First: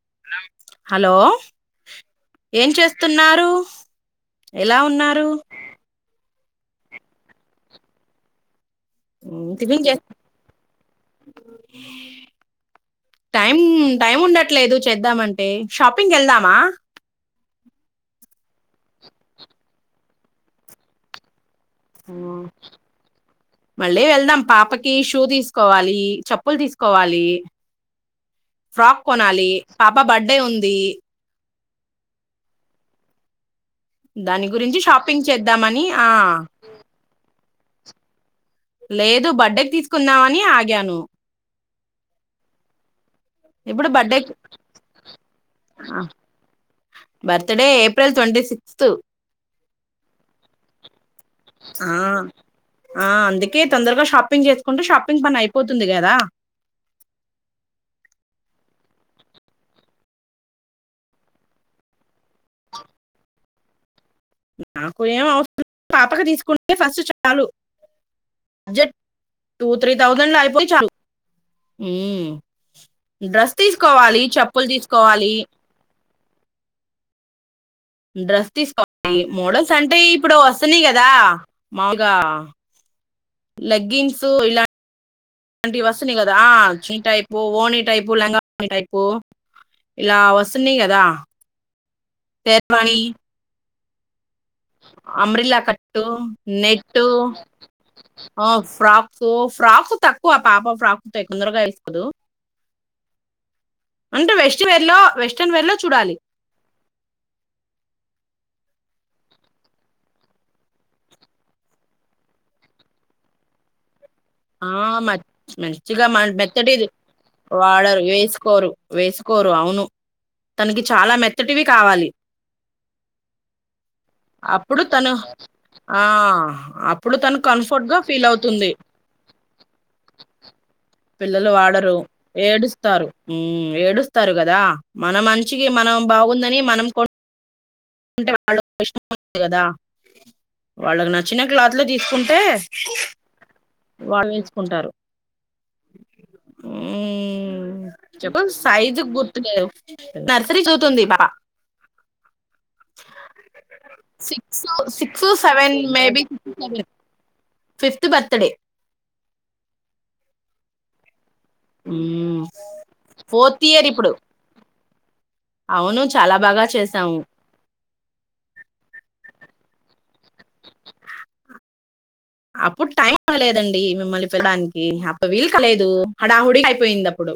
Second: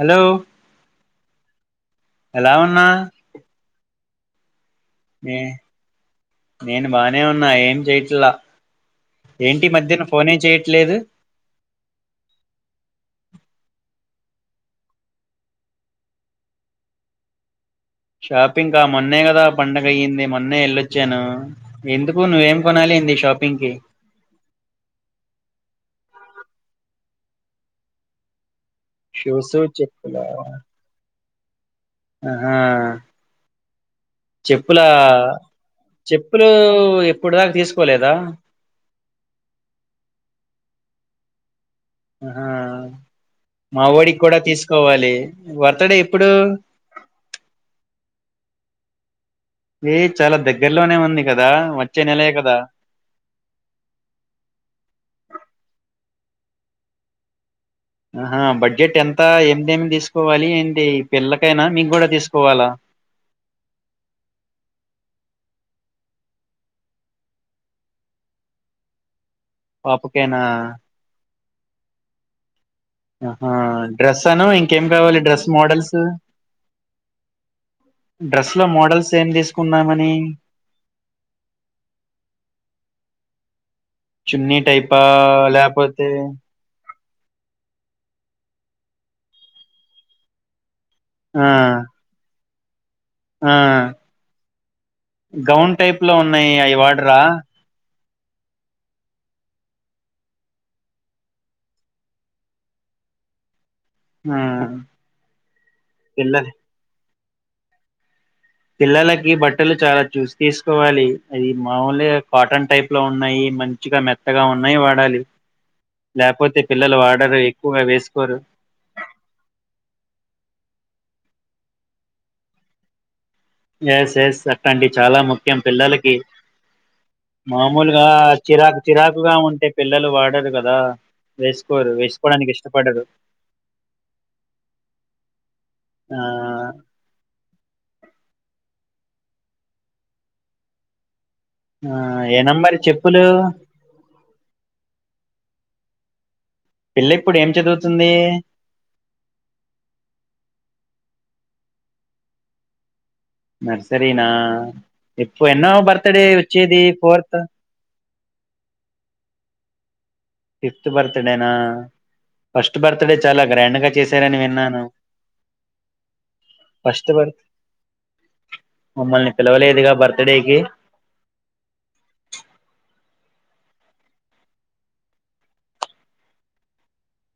Hello hello ఎలా ఏం ఉన్నా చేస్తున్నారు ఎలా ఉన్నారు నే నేను బాగానే ఉన్నా ఏం చేయట్లా ఏంటి ఈ టిఫిన్ మధ్యన చేస్తా ఫోనే చేయట్లేదు టైం టైం ఉండట్లేదు చేద్దామంటే షాపింగ్ వెళ్దామా షాపింగ్ కా మొన్నే కదా పండగ అయ్యింది మొన్నే వెళ్ళొచ్చాను ఊ ఎందుకు నువ్వేం కొనాలి ఏంది షాపింగ్ కి మళ్ళీ వెళ్దాం పాపకి షూ తీసుకోవాలి చెప్పులు తీసుకోవాలి ఫ్రాక్ కొనాలి షూస్ పాప బర్డే ఉంది హా దాని గురించి షాపింగ్ చేద్దామని ఆ చెప్పులు ఎప్పుడు దాకా తీసుకోలేదా లేదు బర్త్డేకి తీసుకుందామని ఆగాను హా మా ఇప్పుడు ఒడికి బర్త్డే కూడా తీసుకోవాలి వార్త్డే ఎప్పుడు బర్త్డే ఏప్రిల్ తొంటి సిక్స్త్ ఏ చాలా దగ్గరలోనే ఉంది కదా ఆ వచ్చే నెలే కదా ఆ అందుకే తొందరగా షాపింగ్ చేసుకుంటే షాపింగ్ పని అయిపోతుంది కదా ఆహా బడ్జెట్ ఎంత ఏంటి ఏంటి తీసుకోవాలి ఏంటి పిల్లకైనా మీకు కూడా తీసుకోవాలా నాకు ఏం అవసరం పాపక తీసుకుంటే ఫస్ట్ చాలు జెట్ టూ త్రీ థౌజండ్లో పాపకైనా అయిపోతే చాలు మ్మ్ ఆహా డ్రెస్ అను ఇంకేం కావాలి తీసుకోవాలి డ్రెస్ మోడల్స్ డ్రెస్ లో మోడల్స్ తీసుకోవాలి ఏం మోడల్స్ అంటే తీసుకుందామని ఇప్పుడు వస్తున్నాయి కదా మాములుగా లెగ్గిన్స్ చున్నీ టైపా ఇలాంటి లేపోతే వస్తున్నాయి కదా టైపు ఓని టైపు లంగా ఓణి టైపు ఇగా వస్తున్నాయి కదా ఆ శర్వానీ ఆ అంబ్రెల్లా గౌన్ టైప్ కట్టు లో ఉన్నాయి అవి నెట్టు వాడరా ఆ ఫ్రాక్స్ ఫ్రాక్స్ తక్కువ పాప ఫ్రాక్స్తో కొందరగా వేసుకోదు అంటే ఆ వెస్ట్ వేర్ లో వెస్ట్రన్ వేర్ లో చూడాలి పిల్ల పిల్లలకి బట్టలు చాలా చూసి తీసుకోవాలి అది మామలుగా కాటన్ టైప్ లో ఉన్నాయి మంచిగా మెత్ ఆ మచ్ మంచిగా మ లేకపోతే మెత్తడిది పిల్లలు వాడరు ఎక్కువగా వాడరు వేసుకోరు వేసుకోరు అవును తనకి చాలా మెత్తటివి కావాలి ఎస్ ఎస్ అప్పుడు అట్టండి తను చాలా ముఖ్యం ఆ పిల్లలకి అప్పుడు తను కంఫర్ట్ గా మామూలుగా ఫీల్ అవుతుంది చిరాకు చిరాక్ పిల్లలు వేసుకోరు వాడరు వేసుకోవడానికి ఇష్టపడరు ఏడుస్తారు మ్మ్ ఏడుస్తారు కదా మన మంచికి మనం ఆ బాగుందని మనం కొన్ అంటే వాళ్ళ యిష్టం ది కదా వాళ్ళకి నచ్ చిన్న క్లాత్లు ఆ తీసుకుంటే ఏనా మరి చెప్పులు వాళ్ళు వేసుకుంటారు పిల్ల ఇప్పుడు ఏం మ్మ్ చదువుతుంది చెప్పుల్ సైజు గుర్తు లేదు నర్సరీ చదువుతుంది పాప నర్సరీ నా సిక్స్ సిక్స్ ఇప్పుడూ సెవెన్ ఎన్నవ బర్తడే వచ్చేది ఫోర్త్ ర్త్ బర్తడే ఫిఫ్త్ పర్ డే నా ఫస్ట్ బర్త్డే చాలా ఫోర్త్ ఇయర్ గ్రాండ్గా ఇప్పుడు చేశారని విన్నాను అవును చాలా బాగా ఫస్ట్ చేసాము బర్త్ మమ్మల్ని పిల్ పిలవలేదుగా బర్త్ డేకి అప్పుడు టైంలేదండి మిమ్మల్ని పిళడానికి అప్పు వీలు క లేదు హడాహుడి అయిపోయింది అప్పుడు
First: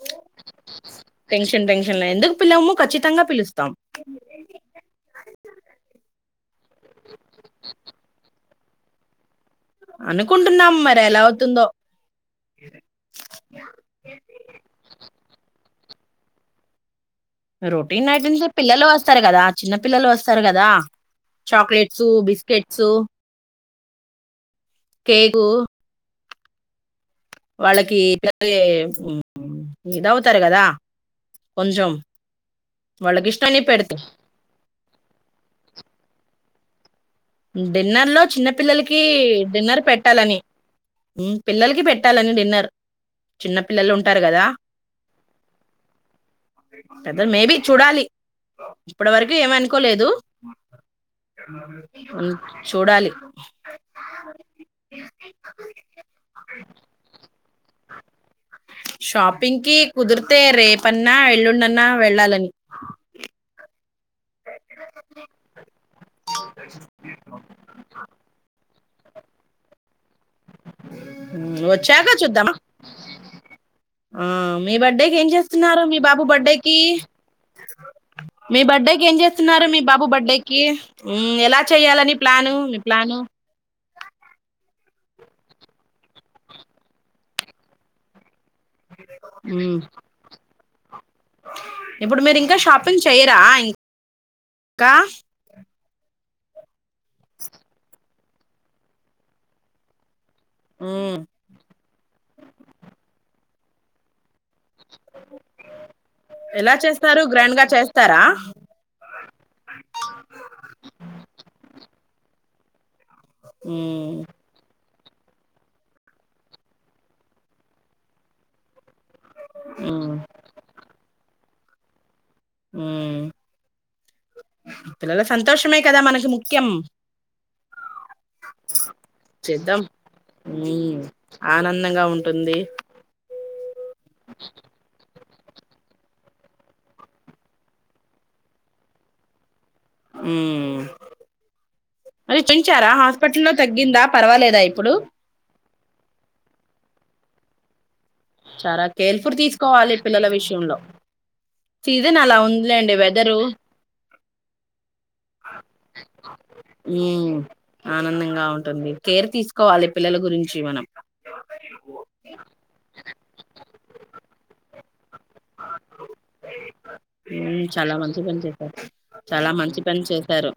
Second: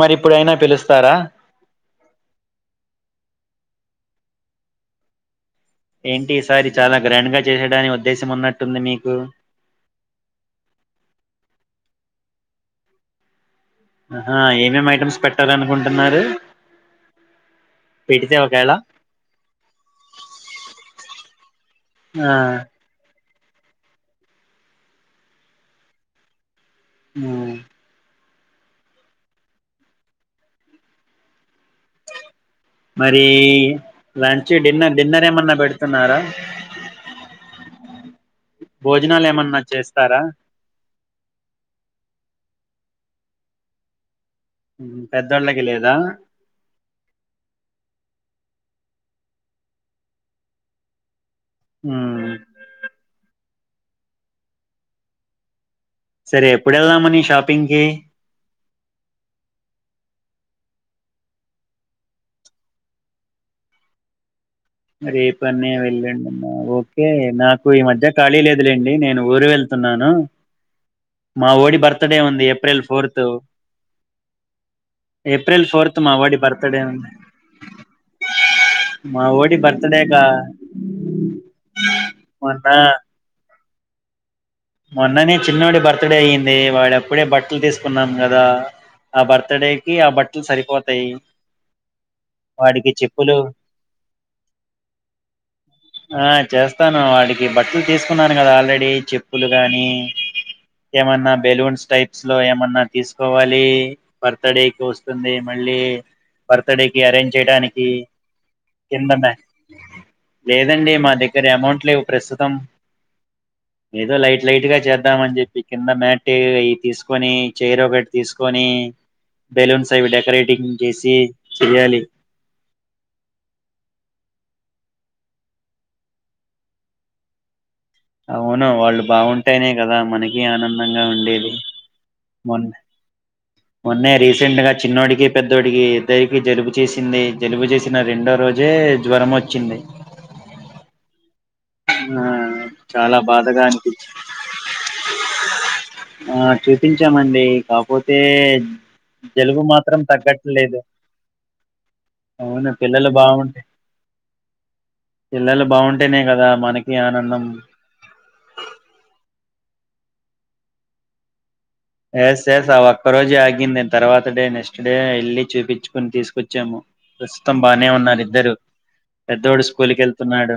మరి ఇప్పుడైనా పిలుస్తారా టెన్షన్ టెన్షన్లా ఎందుకు పిల్లము ఖచ్చితంగా పిలుస్ తమ్ ఏంటి ఈసారి చాలా గ్రండ్ గా చేయడాని ఉద్దేశం ఉన్నట్ కంద మీకు అనుకుంటున్నాం మరి ఎలా అవుతుందో పన్నారు రొటీన్ ఐటమ్స్ పిల్లలు వస్తారు కదా చిన్న పిల్లలు వస్తారు కదా చాక్లెట్స్ ఆ బిస్కెట్స్ కేక్ ఉమ్, వాళ్ళకి ఏ అగే ఇద అవుతారు కదా కొంచెం మరి వాళ్ళకిష్టమని పెడతా లంచ్ డిన్నర్ డిన్నర్ ఏమన్నా పెడుతున్నారా డిన్నర్ లో చిన్న పిల్లలకి భోజనాలు ఏమన్నా డిన్నర్ చేస్తారా పెట్టాలని పిల్లలకి పెట్టాలని డిన్నర్ చిన్న పిల్లలు ఉంట ఉంటారు కదా ఉమ్, పెద్దోళ్ళకి లేదా పెద్ద మేబి చూడాలి ఇప్పటి వరకు ఏమనుకోలేదు ఉమ్, చూడాలి [inaudible] [unintelligible] సరే ఎప్పుడు వెళ్దామని షాపింగ్కి షాపింగ్కి కుదిరితే రేపన్నా వెళ్లుుండ అన్నా వెళ్ళాలని రేపన్న వెళ్ళండి అమ్మా ఓకే నాకు ఈ మధ్య ఖాళీ లేదులేండి నేను ఊరు వెళ్తున్నాను మా ఓడి వచ్చాక బర్త్డే ఉంది చూద్దామా ఏప్రిల్ ఫోర్త్ మీ బర్త్డేకి ఏం ఏప్రిల్ చేస్తున్నారు మీ ఫోర్త్ మా బాబు ఓడి బర్డే క బర్త్డే ఉంది మీ బర్డేకి ఏం మా ఓడి చేస్తున్నారు మీ బాబు కా బర్త్డే కి ఎలా చెయాలని ప్లాను మీ మొన్న ప్లాను మొన్ననే చిన్నోడి బర్త్డే అయ్యింది వాడుెప్పుడే బట్టలు తీసుకున్నాం కదా ఆ బర్త్ డే ఉమ్, కి ఆ బట్టలు సరిపోత ఇప్పుడు మీరు ఇంకా షాపింగ్ చెప్పులు చెయరా ఇం ఇంకా ఆ చేస్త వాడికి బట్టలు తీసుకు న్నాను కదా ఆల్రెడీ చెప్ప అప్పులు గానీ ఉమ్, ఏమన్నా బెలూన్స్ టైప్ లో ఏమన్నా తీసుకోవాలి బర్త్ డేకి వస్తుంది మళ్ళీ బర్త్ ఎలా డేకి చేస్తారు అరేంజ్ గ్రాండ్ గా చేయడానికి చేస్తారా కిందమా్యా లేదండి మా దగ్గర అమౌంట్ లేవు ప్రస్తుతం ఏదో ఉమ్ లైట్ లై గా చేద్ద ద్దామ అని చెప్పి కింద మేట్ అ తీసుకొని చైర ఒకటి తీసుకొని బెలూన్స్ ఉమ్ అవి డెకరేటింగ్ చేసి చేయాలి హ్మ్ పిల్లల సంతోషమే కదా మనకి ముఖ్యం. అవును వాళ్ళు బాగుంటానే చేద్దాం కదా, మనకి ఉమ్ ఆనందంగా ఉండేది. ఆనందంగా ఉంటుంది మొన్ మొన్నే రీసెంట్ గా చిన్నోడ్ అడికి పెద్దోడికి ఇద్దరికి జలుబు చేసింది. జలుబు చేసిన రెండో రోజే జ్వరం వచ్చింది. హ్మ్ ఆ అది చేయిన్చారా చాలా హాస్పిటల్లో బాధగా తగ్గిందా అనిపించి పర్వాలేదా ఇప్పుడు ఆ చూపించామండి కాక్ పోతే చాలా కేర్ఫుల్ జలుబు తీసుకోవాలి మాత్రం పిల్లల విషయంలో తగ్గట్లేదు. సీజన్ అలా అవును ఉందిలేండి పిల్లలు వెదరు బాగుంటే పిల్లలు బాగుంటేనే కదా. మనకి ఆనందం. ఆ ఆనందంగా ఉంటుంది కేర్ తీసుకోవాలి పళ్ళ పిల్లల గురించి మనం ఎస్ ఎస్ అ అక్క రోజి ఆగింద నేన్ తర్వాత డే నెక్స్ట్ డే ఇల్ బానే చాలా మంచి ఉన్నారు పని ఇద్దరు చేశారు చాలా పెద్దోడు మంచి స్కూల్కి పని చేశారు వెళ్తున్నాడు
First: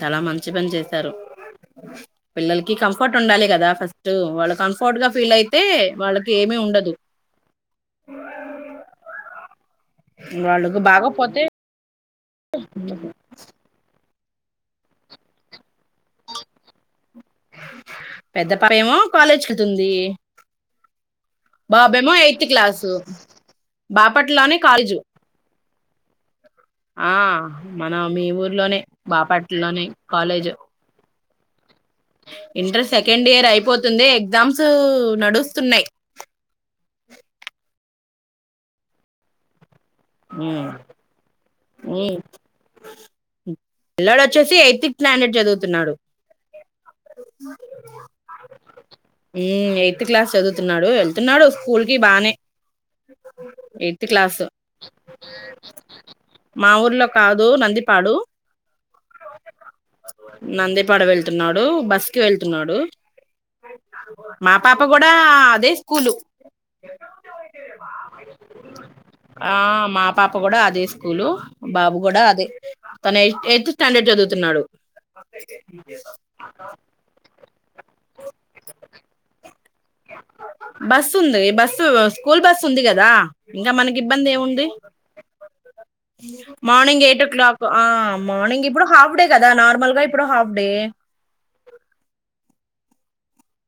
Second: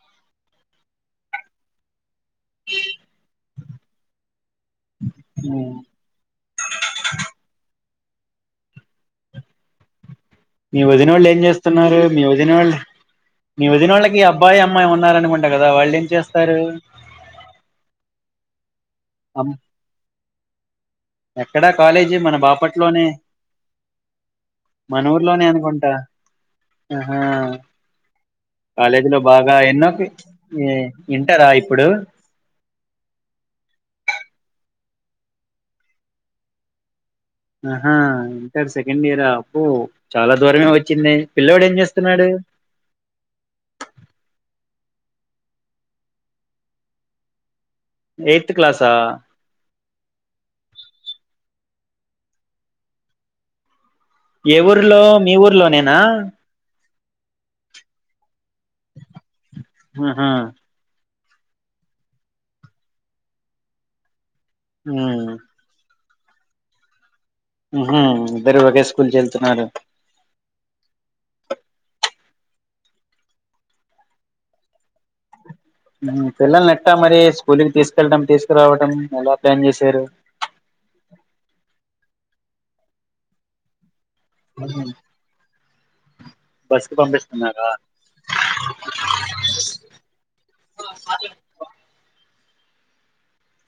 చాలా మంచి పని చేశారు అ [inaudible] పిల్లలకి కంఫర్ట్ ఉండాలి కదా ఫస్ట్ వాళ్ళు కంఫర్ట్ గా ఫీల్ అయితే వాళ్ళకి ఏమిీ ఉండదు వాళ్ళకు మీ వదిన వాళ్ళు ఏం బాగపోతే చేస్తున్నారు ని ళ్ళ దిన వాళ్ళకి అబ్బయి అమ్మాయి ఉారనుంట కా పెద్దపా ఏమో కాలేజ్ వెళ్తుంది ఎక్కడా బాబాేమో కాలేజీ మన ఎయిత్ క్లాసు బాపట్లోనే బాపట్లోనే కాలేజు కొంట ఆ మన మీ ఊర్లోనే కాలేజీ బాపట్లోనే కాలేజ్ ఇంట రాయి ఇంటర్ సెకండ్ ఇయర్ అయిపోతుంది ఎగ్జామ్స్ నడుస్తున్నాయి్ అహా ఇంటర్ సెకండ్ ఇయర పో చాలా దూరమే వచ్చింది పిల్లోడు ఏం చేస్తున్నాడు ప్లానెట్ జదువుతున్నాడు ఎయిత్ క్లాసా హ్మ్ ఎయిత్ క్లాస్ చదువుతున్నాడు వెళ్తున్నాడు కూల్ కి బానే ఇ తి క్లాసు ఏ ఊర్లో మీ ఊర్లోనేనా మా ఊర్లో కాదు నందిపాడు ఆహా నందిపాడు వెళ్ వెతున్నాడు బస్ కి వెళ్తున్నాడు మా పాప కూడా ఉమ్ అదే స్కూ లు ఇద్దరు ఒకే స్కూల్ వెల్ ఆ మా పాప కూడా అదే స్కూలు బాబు కూడా అదే తన ఎయి ఎయిత్ స్టాండర్డ్ చదువుతున్నాడు పిల్లల్ని ఎట్టా మరి స్కూల్కి తీసుకెళ్లటం తీసుకురావటం ఎలా ప్లాన్ చేశారు బస్సు ఉంది బస్సు స్కూల్ బస్ ఉంది కదా ఇంకా మనకి ఇబ్బంది ఏం ఉంది బస్ కి మార్నింగ్ ఎయిట్ ఓ క్లాక్ పంపిస్తున్నారా మార్నింగ్ ఇప్పుడు హఫ్ డే కదా నార్మల్గా ఇప్పుడు హఫ్ డే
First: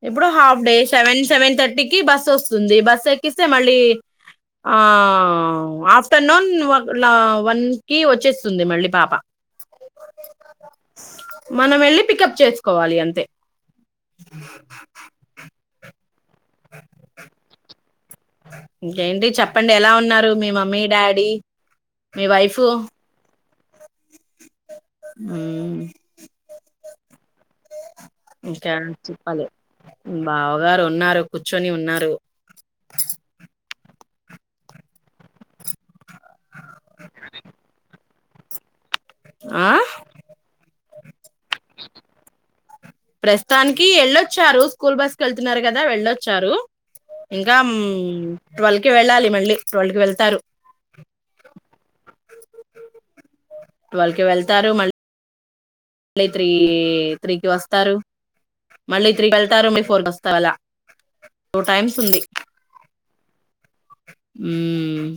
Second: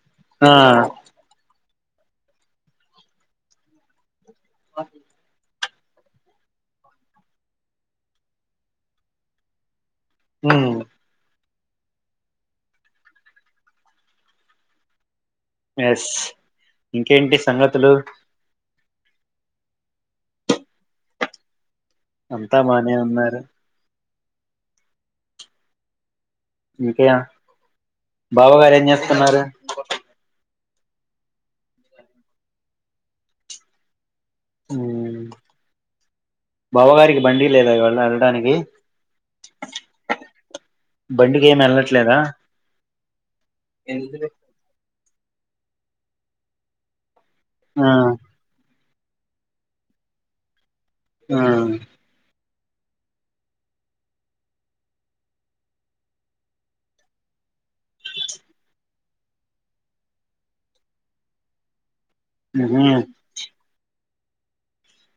ఎప్పుడు ఆ half day seven seven thirty కి బస్ వస్తుంది బస్ ఎక్కిస్తే మళ్ళీ ఆ ఆఫ్టర్నూన్ వన్ కి వచ్చేస్తుంది మళ్ళీ పాప హు మ్ మనం వెళ్ళి పికప్ చేసుకోవాలి అంతే అ ఎస్ ఇంకేంటి సంగతులు ఇంకేంటి చెప్పండి ఎలా ఉన్నారు మీ మమ్మీ డాడీ మీ వైఫ్ అంతా బానే ఉన్నారు ఉమ్ ఇంక ఇంకా చెప్పాలి బావ వారు ఉన్నారు కూర్చొని ఉన్నారు బావగారికి బండి లేదా వెళ్ళటానికి ఆ బండికి ఏమి వెళ్ళట్లేదా ప్రస్తుతానికి ఎళ్ళొచ్చారు స్కూల్ బస్ కు వెళ్తున్నారు కదా వెళ్ళొచ్చారు ఇంకా మ్ ఆ ట్వల్ కి వెళ్ళాలి మళ్ళీ రెండుకి వెళ్తారు ఆహ్ ట్వెల్వ్ కి వెళ్తారు మ ళ్ళీ త్రీ త్రీకి వస్తారు మళ్ళీ త్రీకి వెళ్తారు మళ్ళి ఫోర్ కి వస్తారు అలా టూ టైమ్స్ ఉంది ఉహుం హమ్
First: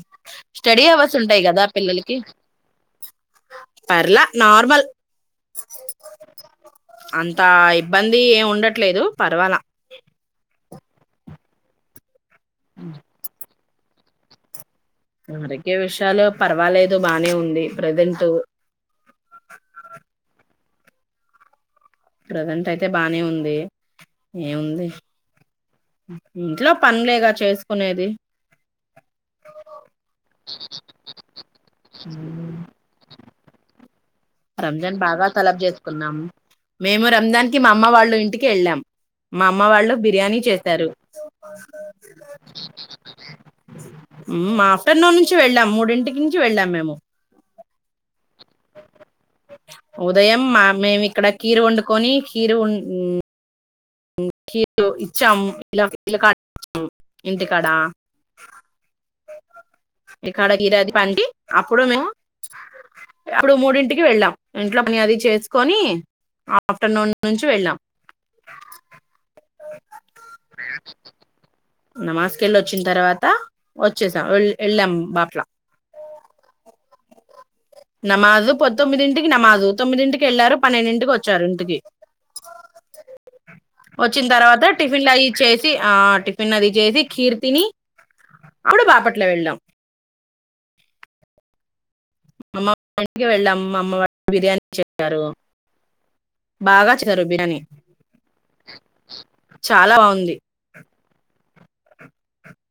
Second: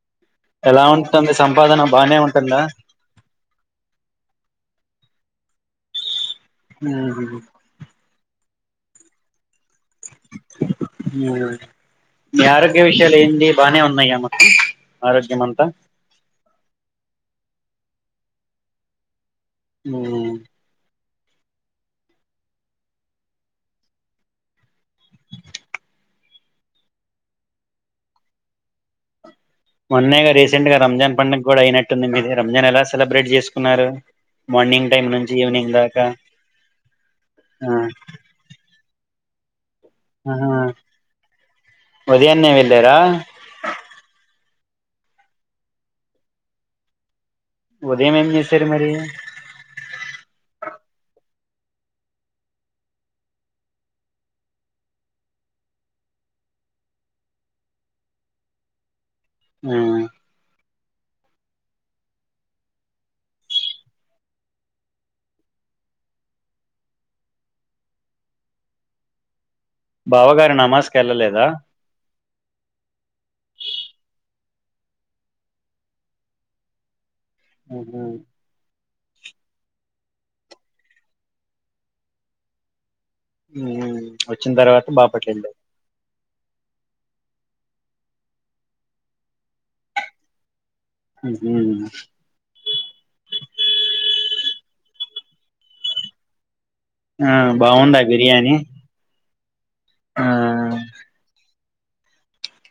ఎలా ఉంటుంది సంపాదన బానే ఉంటుందా పర్ల నార్మల్ ఉహుం అంత ఇబ్బంది ఏం ఉండట్లేదు పర్వల [unintelligible] మీ ఆరోగ్య విషయాల ఏంది బానే ఉన్నాయా మొత్తం ఆరోగ్యం అంతా ఆరోగ్య విషయాలు పర్వాలేద్ బానే ఉంది ప్రెసెంట్ హమ్ ప్రసెంట్ అయితే బానే ఉంది ఏముంది ఇంట్లో పనులేగా చేసుకునేది మొన్నెగా రీసెంట్ గా రంజాన్ పండగ కూడా అయినట్టుంది మీది ఉమ్, రంజాన్ ఎలా సెలబ్రేట్ చేసుకున్నారు మార్నింగ్ రంజాన్ టైం బాగా నుంచి తలబ్ ఈవినింగ్ దాకా చేసుకునమ్ మేము రంజాన్ కి మా ఆ అమ్మ వాళ్ళు ఇంటికి వెళ్ళాం మ అమ్మ వాళ్ళు బిర్యానీ ఆహా చేశారు ఉదయాన్నే వెళ్ళారా హమ్ మా ఆఫ్టర్నూన్ నుంచి వెళ్ళాం మూడింటి నుంచి వెళ్ళాం మేము ఉదయం ఏం చే ఉదయం మా మే అక్కడ కీరు వండుకొని కీరు ఉ కీర్ ఇచ్చాము ఇలకాము ఇచ్చాము ఇంటికాడ మ్మ్ ఇక్కడ గీరాది పండి అప్పుడు మేము అప్పుడు మూడింటికి వెళ్ళాం ఇంట్లో అది చేసుకొని ఆఫ్టర్నూన్ నుంచి వెళ్ళాం బావగారూ నమాజ్ కెల్లలేద నమాజ్ కెళ్ళి వోచ్చిన తర్వాత వచ్చేసాం వఏ వెళ్ళాం అట్లా మ్హూ నమాజు పొంద్ తొమ్మిదింటికి నమాజూ తొమ్మిదింటికి ఎళ్ళారు పన్నెండింటికి వచ్చారు ఇంటికి మ్మ్ వచ్చిన తర్వాత టిఫిన్ బాపట్ల వెళ్ళారు లాగించేసి ఆహ్ టిఫిన్ పన్నది చేసి కీర్ తిని అప్పుడు బాపట్ల వెళ్ళాం హు హు అమ్మంటికి వెళ్ళాం మా అమ్మ వా బిర్యానీ చేశారు బాగా చేశారు ఆ బిర్యానీ బాగుందా బిర్యానీ చాలా ఆ బాగుంది [inaudible]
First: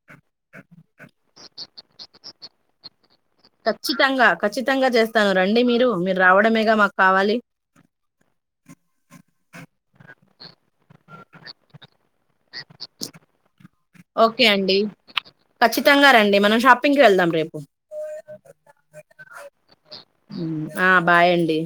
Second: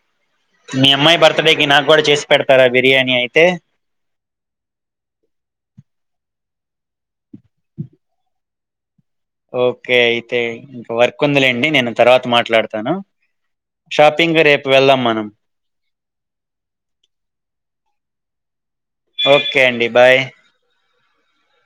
మీ అమ్మాయి బర్తడేకి నాకు కూడా చేసి పెడతారా బిర్యాని ఐ ఖచ్చితంగా ఖచ్చితంగా చేస్తాను రండి మీరు మీరు రావ డమేగా మాకు కావాలి ఓకే అయితే ఇంకా వర్క్ ఉందిలేండి నేను తర్వాత మాట్లాడుతాను ఓకే అండి ఖచ్చితంగా రండి మనం షాపింగ్కి వెళ్దాం రేపు ఓకే అండి బాయ్ ఆ బాయ్ అండి